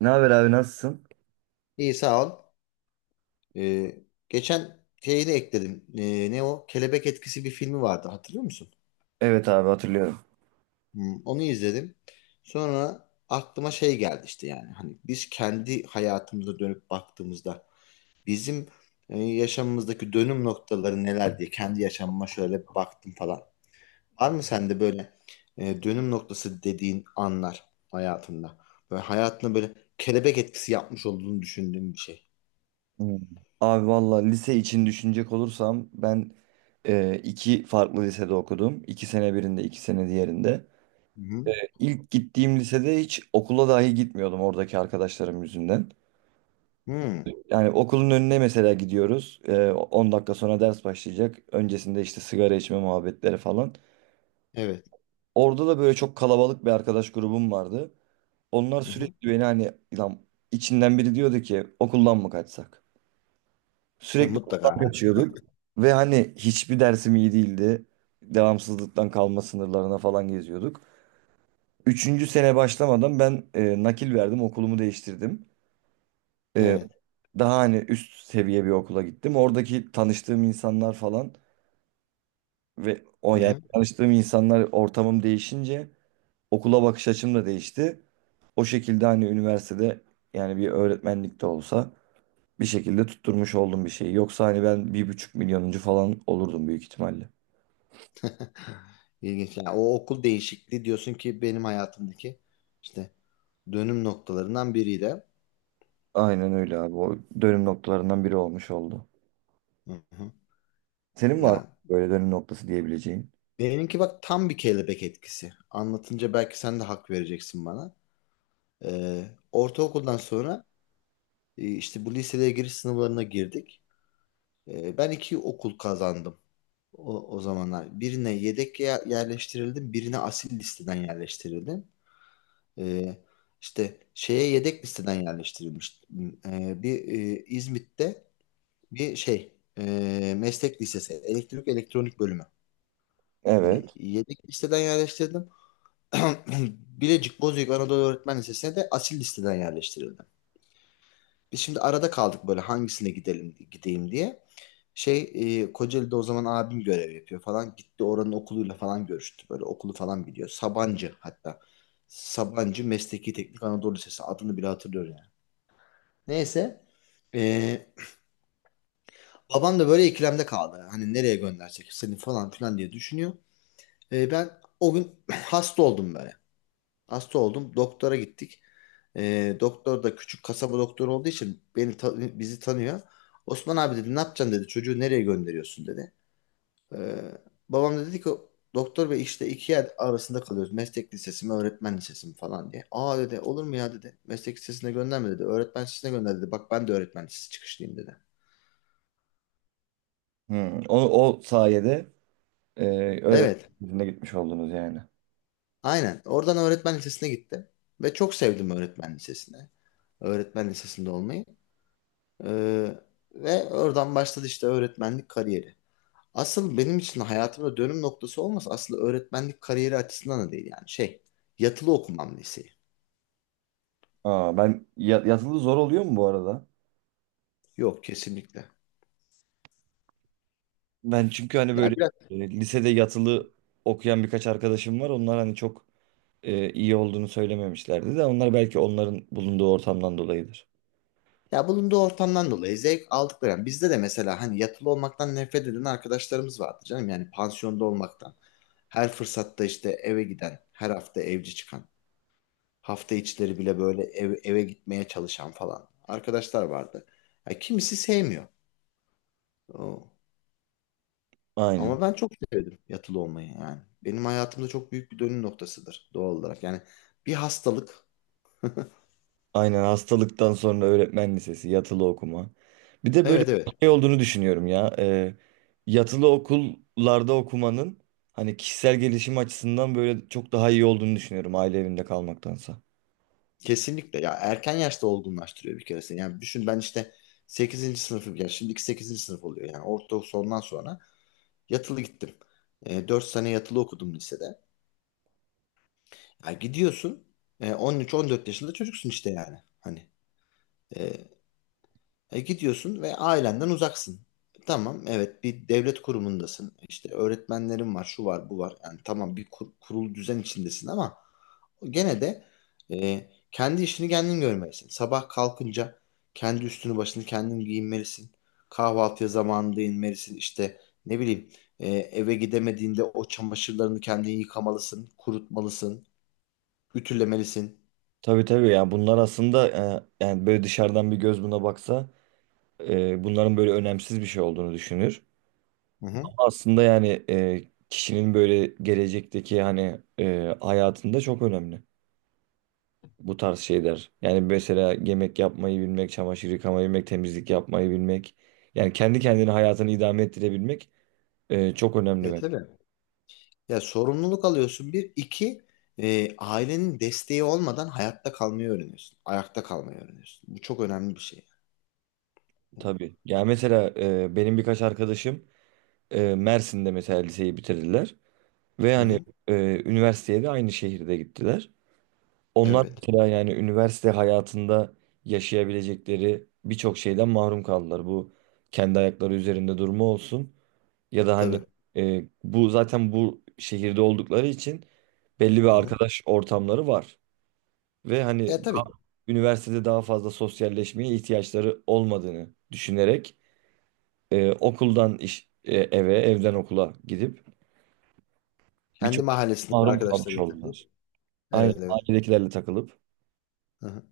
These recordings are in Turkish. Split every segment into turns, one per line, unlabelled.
Ne haber abi, nasılsın?
İyi sağ ol. Ee, Geçen şeyi de ekledim. Ne o? Kelebek Etkisi bir filmi vardı, hatırlıyor musun?
Evet abi, hatırlıyorum.
Hmm, onu izledim. Sonra aklıma şey geldi işte yani. Hani biz kendi hayatımıza dönüp baktığımızda bizim yaşamımızdaki dönüm noktaları neler diye kendi yaşamıma şöyle bir baktım falan. Var mı sende böyle dönüm noktası dediğin anlar hayatında? Böyle hayatına böyle kelebek etkisi yapmış olduğunu düşündüğün bir şey.
Hmm. Abi valla, lise için düşünecek olursam ben iki farklı lisede okudum. İki sene birinde, iki sene diğerinde.
Hı hı.
İlk gittiğim lisede hiç okula dahi gitmiyordum oradaki arkadaşlarım yüzünden.
Hmm,
Yani okulun önüne mesela gidiyoruz. 10 dakika sonra ders başlayacak. Öncesinde işte sigara içme muhabbetleri falan.
evet.
Orada da böyle çok kalabalık bir arkadaş grubum vardı. Onlar
Hı hı.
sürekli beni hani lan içinden biri diyordu ki okuldan mı kaçsak?
Ya
Sürekli
mutlaka.
okuldan
Ha,
kaçıyorduk. Ve hani hiçbir dersim iyi değildi. Devamsızlıktan kalma sınırlarına falan geziyorduk. Üçüncü sene başlamadan ben nakil verdim, okulumu değiştirdim. E,
evet.
Daha hani üst seviye bir okula gittim. Oradaki tanıştığım insanlar falan ve o,
Hı
yani
hı.
tanıştığım insanlar, ortamım değişince okula bakış açım da değişti. O şekilde hani üniversitede, yani bir öğretmenlik de olsa, bir şekilde tutturmuş oldum bir şeyi. Yoksa hani ben 1.500.000'inci falan olurdum büyük ihtimalle.
İlginç. Yani o okul değişikliği diyorsun ki benim hayatımdaki işte dönüm noktalarından biriydi.
Aynen öyle abi. O dönüm noktalarından biri olmuş oldu.
Hı hı.
Senin var mı
Ya
böyle dönüm noktası diyebileceğin?
benimki bak tam bir kelebek etkisi. Anlatınca belki sen de hak vereceksin bana. Ee, Ortaokuldan sonra işte bu liseye giriş sınavlarına girdik. Ben iki okul kazandım o zamanlar. Birine yedek yerleştirildim, birine asil listeden yerleştirildim. Ee, işte şeye yedek listeden yerleştirilmiş. Bir İzmit'te bir şey meslek lisesi, elektrik elektronik bölümü. Yani
Evet.
yedek listeden yerleştirdim. Bilecik Bozüyük Anadolu Öğretmen Lisesi'ne de asil listeden yerleştirildim. Biz şimdi arada kaldık böyle hangisine gideyim diye. Şey Kocaeli'de o zaman abim görev yapıyor falan. Gitti oranın okuluyla falan görüştü. Böyle okulu falan biliyor. Sabancı hatta. Sabancı Mesleki Teknik Anadolu Lisesi, adını bile hatırlıyorum. Neyse. Ee, Babam da böyle ikilemde kaldı. Hani nereye göndersek seni falan filan diye düşünüyor. Ben o gün hasta oldum böyle. Hasta oldum. Doktora gittik. Doktor da küçük kasaba doktoru olduğu için beni bizi tanıyor. Osman abi dedi, ne yapacaksın dedi. Çocuğu nereye gönderiyorsun dedi. Ee, Babam da dedi ki doktor bey, işte iki yer arasında kalıyoruz. Meslek lisesi mi öğretmen lisesi mi falan diye. Aa dedi, olur mu ya dedi. Meslek lisesine gönderme dedi. Öğretmen lisesine gönder dedi. Bak, ben de öğretmen lisesi çıkışlıyım dedi.
Hmm. O, o sayede e, ö-
Evet.
yüzüne gitmiş oldunuz yani.
Aynen. Oradan öğretmen lisesine gitti ve çok sevdim öğretmen lisesine. Öğretmen lisesinde olmayı. Ee, Ve oradan başladı işte öğretmenlik kariyeri. Asıl benim için hayatımda dönüm noktası olmasa aslında öğretmenlik kariyeri açısından da değil yani şey. Yatılı okumam liseyi.
Aa, ben yatılı zor oluyor mu bu arada?
Yok kesinlikle.
Ben çünkü hani
Ya
böyle
biraz,
lisede yatılı okuyan birkaç arkadaşım var. Onlar hani çok iyi olduğunu söylememişlerdi de onlar, belki onların bulunduğu ortamdan dolayıdır.
ya bulunduğu ortamdan dolayı zevk aldıkları. Yani bizde de mesela hani yatılı olmaktan nefret eden arkadaşlarımız vardı canım. Yani pansiyonda olmaktan. Her fırsatta işte eve giden, her hafta evci çıkan. Hafta içleri bile böyle eve gitmeye çalışan falan arkadaşlar vardı. Ya kimisi sevmiyor. O.
Aynen.
Ama ben çok sevdim yatılı olmayı yani. Benim hayatımda çok büyük bir dönüm noktasıdır doğal olarak. Yani bir hastalık.
Aynen, hastalıktan sonra öğretmen lisesi, yatılı okuma. Bir de böyle
Evet
bir
evet.
şey olduğunu düşünüyorum ya. Yatılı okullarda okumanın hani kişisel gelişim açısından böyle çok daha iyi olduğunu düşünüyorum aile evinde kalmaktansa.
Kesinlikle. Ya erken yaşta olgunlaştırıyor bir kere seni. Yani düşün, ben işte sekizinci sınıfım, yani şimdiki sekizinci sınıf oluyor. Yani ortaokul sondan sonra yatılı gittim. E, 4 sene yatılı okudum lisede. Ya gidiyorsun 13-14 yaşında çocuksun işte yani. Hani e, gidiyorsun ve ailenden uzaksın. Tamam, evet bir devlet kurumundasın. İşte öğretmenlerin var, şu var, bu var. Yani tamam bir kurul düzen içindesin ama gene de kendi işini kendin görmelisin. Sabah kalkınca kendi üstünü başını kendin giyinmelisin. Kahvaltıya zamanında inmelisin. İşte ne bileyim, eve gidemediğinde o çamaşırlarını kendin yıkamalısın, kurutmalısın, ütülemelisin.
Tabii tabii ya, bunlar aslında yani böyle dışarıdan bir göz buna baksa bunların böyle önemsiz bir şey olduğunu düşünür.
Hı hı.
Ama aslında yani kişinin böyle gelecekteki hani hayatında çok önemli bu tarz şeyler. Yani mesela yemek yapmayı bilmek, çamaşır yıkamayı bilmek, temizlik yapmayı bilmek. Yani kendi kendine hayatını idame ettirebilmek çok önemli
E,
ben.
tabii. Ya sorumluluk alıyorsun bir. İki ailenin desteği olmadan hayatta kalmayı öğreniyorsun. Ayakta kalmayı öğreniyorsun. Bu çok önemli bir şey.
Tabii. Yani mesela benim birkaç arkadaşım Mersin'de mesela liseyi bitirdiler. Ve
Hı
hani
hı.
üniversiteye de aynı şehirde gittiler. Onlar
Evet.
mesela yani üniversite hayatında yaşayabilecekleri birçok şeyden mahrum kaldılar. Bu kendi ayakları üzerinde durma olsun. Ya da hani
Tabii.
bu zaten bu şehirde oldukları için belli bir
Hı hı.
arkadaş ortamları var. Ve hani
Ya tabii.
üniversitede daha fazla sosyalleşmeye ihtiyaçları olmadığını düşünerek okuldan iş, eve, evden okula gidip
Kendi
birçok şey
mahallesindeki
mahrum kalmış
arkadaşlarıyla
oldular.
takılıp.
Aynen,
Evet evet.
ailedekilerle takılıp
Hı hı.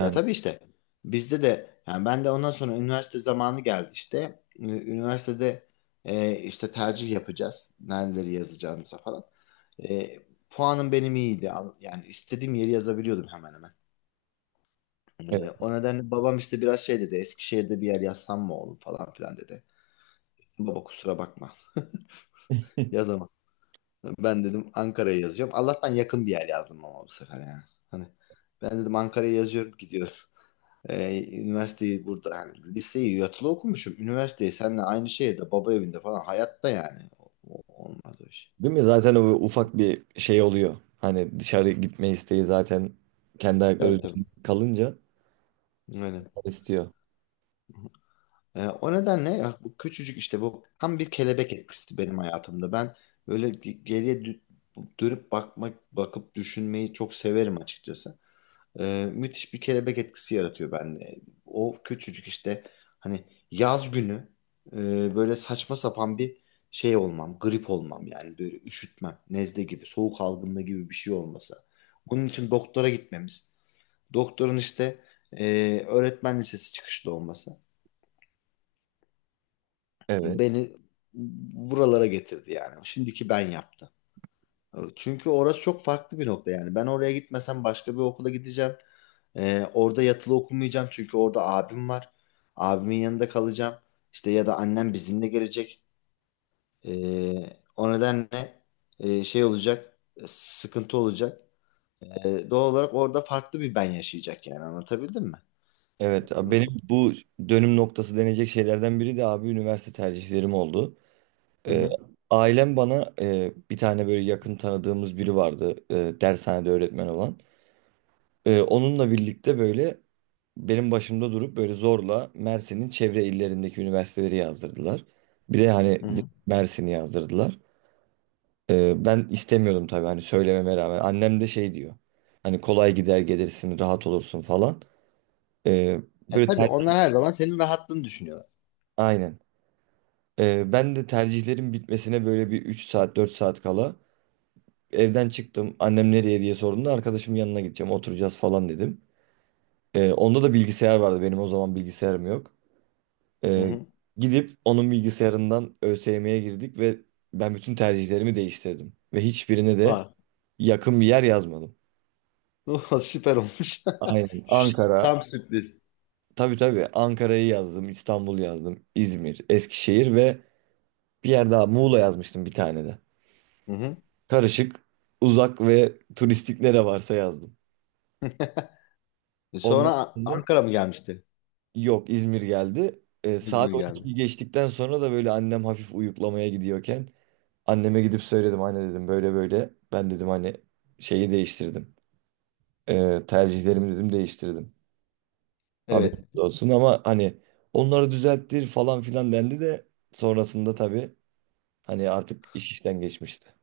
Ya tabii işte. Bizde de yani ben de ondan sonra üniversite zamanı geldi işte. Üniversitede işte tercih yapacağız. Nereleri yazacağımıza falan. E, puanım benim iyiydi. Yani istediğim yeri yazabiliyordum hemen hemen.
Evet,
O nedenle babam işte biraz şey dedi. Eskişehir'de bir yer yazsam mı oğlum falan filan dedi. Baba kusura bakma. Yazamam. Ben dedim Ankara'ya yazacağım. Allah'tan yakın bir yer yazdım ama bu sefer yani. Hani ben dedim Ankara'ya yazıyorum, gidiyorum. Üniversiteyi burada yani, liseyi yatılı okumuşum. Üniversiteyi seninle aynı şehirde baba evinde falan, hayatta yani. Olmaz o iş.
değil mi? Zaten o ufak bir şey oluyor. Hani dışarı gitme isteği zaten kendi ayakları
Tabii tabii.
üzerinde kalınca
Aynen.
istiyor.
O nedenle ya bu küçücük işte, bu tam bir kelebek etkisi benim hayatımda. Ben böyle geriye dönüp bakmak, bakıp düşünmeyi çok severim açıkçası. Müthiş bir kelebek etkisi yaratıyor bende. O küçücük işte hani yaz günü böyle saçma sapan bir şey olmam, grip olmam yani böyle üşütmem, nezle gibi, soğuk algınlığı gibi bir şey olması. Bunun için doktora gitmemiz, doktorun işte e, öğretmen lisesi çıkışlı olması.
Evet.
Beni buralara getirdi yani. Şimdiki ben yaptı. Çünkü orası çok farklı bir nokta yani. Ben oraya gitmesem başka bir okula gideceğim. Orada yatılı okumayacağım çünkü orada abim var. Abimin yanında kalacağım. İşte ya da annem bizimle gelecek. Ee, O nedenle şey olacak, sıkıntı olacak. Doğal olarak orada farklı bir ben yaşayacak yani, anlatabildim mi?
Evet abi, benim
Hı
bu dönüm noktası denecek şeylerden biri de abi üniversite tercihlerim oldu. Ee,
hı.
Ailem bana bir tane böyle yakın tanıdığımız biri vardı, dershanede öğretmen olan. Onunla birlikte böyle benim başımda durup böyle zorla Mersin'in çevre illerindeki üniversiteleri yazdırdılar. Bir de hani
Hı hı.
Mersin'i yazdırdılar. Ben istemiyordum tabii hani, söylememe rağmen. Annem de şey diyor: hani kolay gider gelirsin, rahat olursun falan. Ee,
E,
Böyle
tabii
ter,
onlar her zaman senin rahatlığını düşünüyorlar.
aynen. Ben de tercihlerin bitmesine böyle bir 3 saat, 4 saat kala evden çıktım. Annem nereye diye sorduğunda arkadaşımın yanına gideceğim, oturacağız falan dedim. Onda da bilgisayar vardı, benim o zaman bilgisayarım yok.
Hı
Ee,
hı.
Gidip onun bilgisayarından ÖSYM'ye girdik ve ben bütün tercihlerimi değiştirdim. Ve hiçbirine de
Var.
yakın bir yer yazmadım.
Oh, süper olmuş.
Aynen,
Şşt,
Ankara,
tam sürpriz.
tabii tabii, Ankara'yı yazdım, İstanbul yazdım, İzmir, Eskişehir ve bir yer daha, Muğla yazmıştım bir tane de.
Hı hı.
Karışık, uzak ve turistik nere varsa yazdım.
Sonra
Ondan sonra,
Ankara mı gelmişti?
yok, İzmir geldi.
İzmir
Saat
geldi.
12'yi geçtikten sonra da böyle annem hafif uyuklamaya gidiyorken anneme gidip söyledim. Anne dedim böyle böyle. Ben dedim hani şeyi değiştirdim. Tercihlerimi dedim değiştirdim.
Evet.
Haberiniz olsun, ama hani onları düzelttir falan filan dendi de sonrasında tabii hani artık iş işten geçmişti.